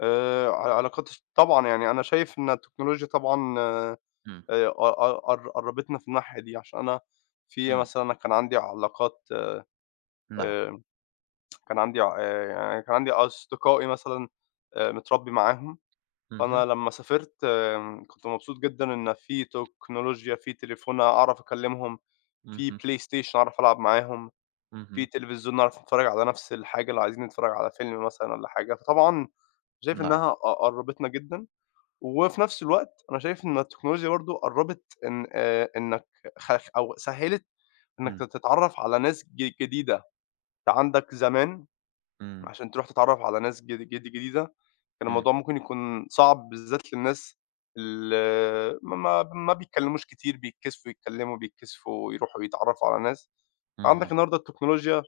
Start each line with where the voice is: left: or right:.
left: آآ ع العلاقات، طبعًا، يعني أنا شايف إن التكنولوجيا طبعًا، آآ
right: امم.
left: قَ -قَ قربِتنا في الناحية دي، عشان أنا في
right: إمم.
left: مثلًا أنا كان عندي علاقات
right: نعم.
left: آآ كان عندي ع آآ، يعني كان عندي أصدقائي مثلًا، آآ متربي معاهم، فأنا
right: اهم.
left: لمّا سافرت كُنت مبسوط جدًا إن في تكنولوجيا، في تليفون أعرف أكلّمهُم، في
right: اهم.
left: PlayStation أعرف ألعب معاهم، في
right: اهم.
left: تلفزيون نعرف أنتفرّج على نفْس الحاجة لو عايزين نتفرج على فيلم مثلًا والّا حاجة. فطبعًا شايف
right: نعم.
left: إنّها قَ قرّبِتنا جدًا، وفي نفْس الوقت أنا شايف إن التكنولوجيا برضه قرّبت إن، آآ، إنّك خف أو سهّلِت إنّك ت
right: إمم.
left: تتعرف على ناس ج جديدة. أنت عندَك زمان
right: إمم.
left: عشان تروح تتعرف على ناس جـد جديدة، كان
right: إمم.
left: الموضوع مُمكن يكون صعب بالذات للناس اللي ما ب ما بيتكلّموش كتير، بيتكسفوا يتكلموا، بيتكسفوا يروحوا يتعرفوا على ناس. عندَك
right: اهم.
left: النهارده التكنولوجيا،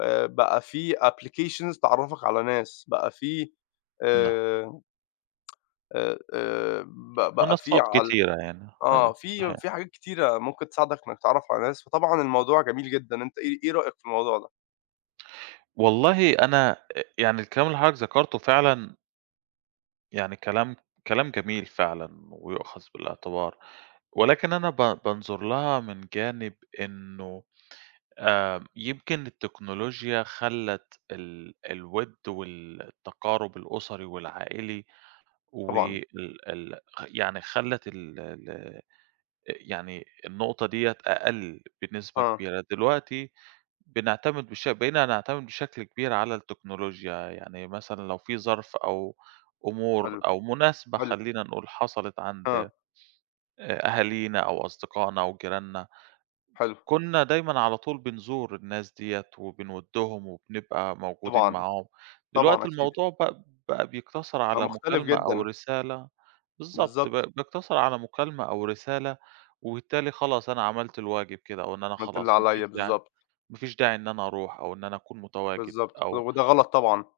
left: آآ، بقى فيه applications تعرفَك على ناس، بقى فيه
right: نعم.
left: آآ آآ، ب بقى فيه
right: منصات
left: عـل
right: كتيرة يعني،
left: آه،
right: أيوه
left: فيه
right: صحيح.
left: فيه حاجات كتيرة مُمكن تساعدك إنّك تتعرف على ناس. فطبعًا الموضوع جميل جدًا. أنت إيه إيه رأيك في الموضوع ده؟
right: والله أنا، أ يعني الكلام اللي حضرتك ذكرته فعلًا يعني كلام كلام جميل فعلًا ويؤخذ بالاعتبار، ولكن أنا ب بانظر لها من جانب إنّه آآ يمكن التكنولوجيا خلّت ال الود والتقارب الأُسري والعائلي،
left: طبعًا.
right: وال ال خ يعني خلّت ال ال أ يعني النقطة دِيَّة أقل بنسبة
left: آه.
right: كبيرة. دلوقتي بنعتمد بش بقينا نعتمد بشكل كبير على التكنولوجيا، يعني مثلًا، لو فيه ظرف أو أمور
left: حلو،
right: أو مناسبة
left: حلو.
right: خلّينا نقول، حصلت عند
left: آه.
right: آآ أهالينا أو أصدقائنا أو جِيراننا،
left: حلو.
right: كُنّا دايمًا على طول بنزور الناس دِيَّة وبنودّهم وبنبقى موجودين
left: طبعًا،
right: معاهم،
left: طبعًا
right: دلوقتي
left: أكيد.
right: الموضوع بق بقى بيقتصر
left: بقى
right: على
left: مُختلف،
right: مُكالمة أو
left: جدًا.
right: رسالة بالضبط، ب
left: بالضبط.
right: بيقتصر على مكالمة أو رسالة، وبالتالي خلاص أنا عملت الواجب كده، أو إن أنا
left: عملت اللي
right: خلاص ما فيش
left: عليَّ،
right: داعي
left: بالضبط.
right: ما فيش داعي إن أنا أروح أو إن أنا أكون متواجد،
left: بالضبط، ود
right: أو
left: وده غَلط، طبعًا.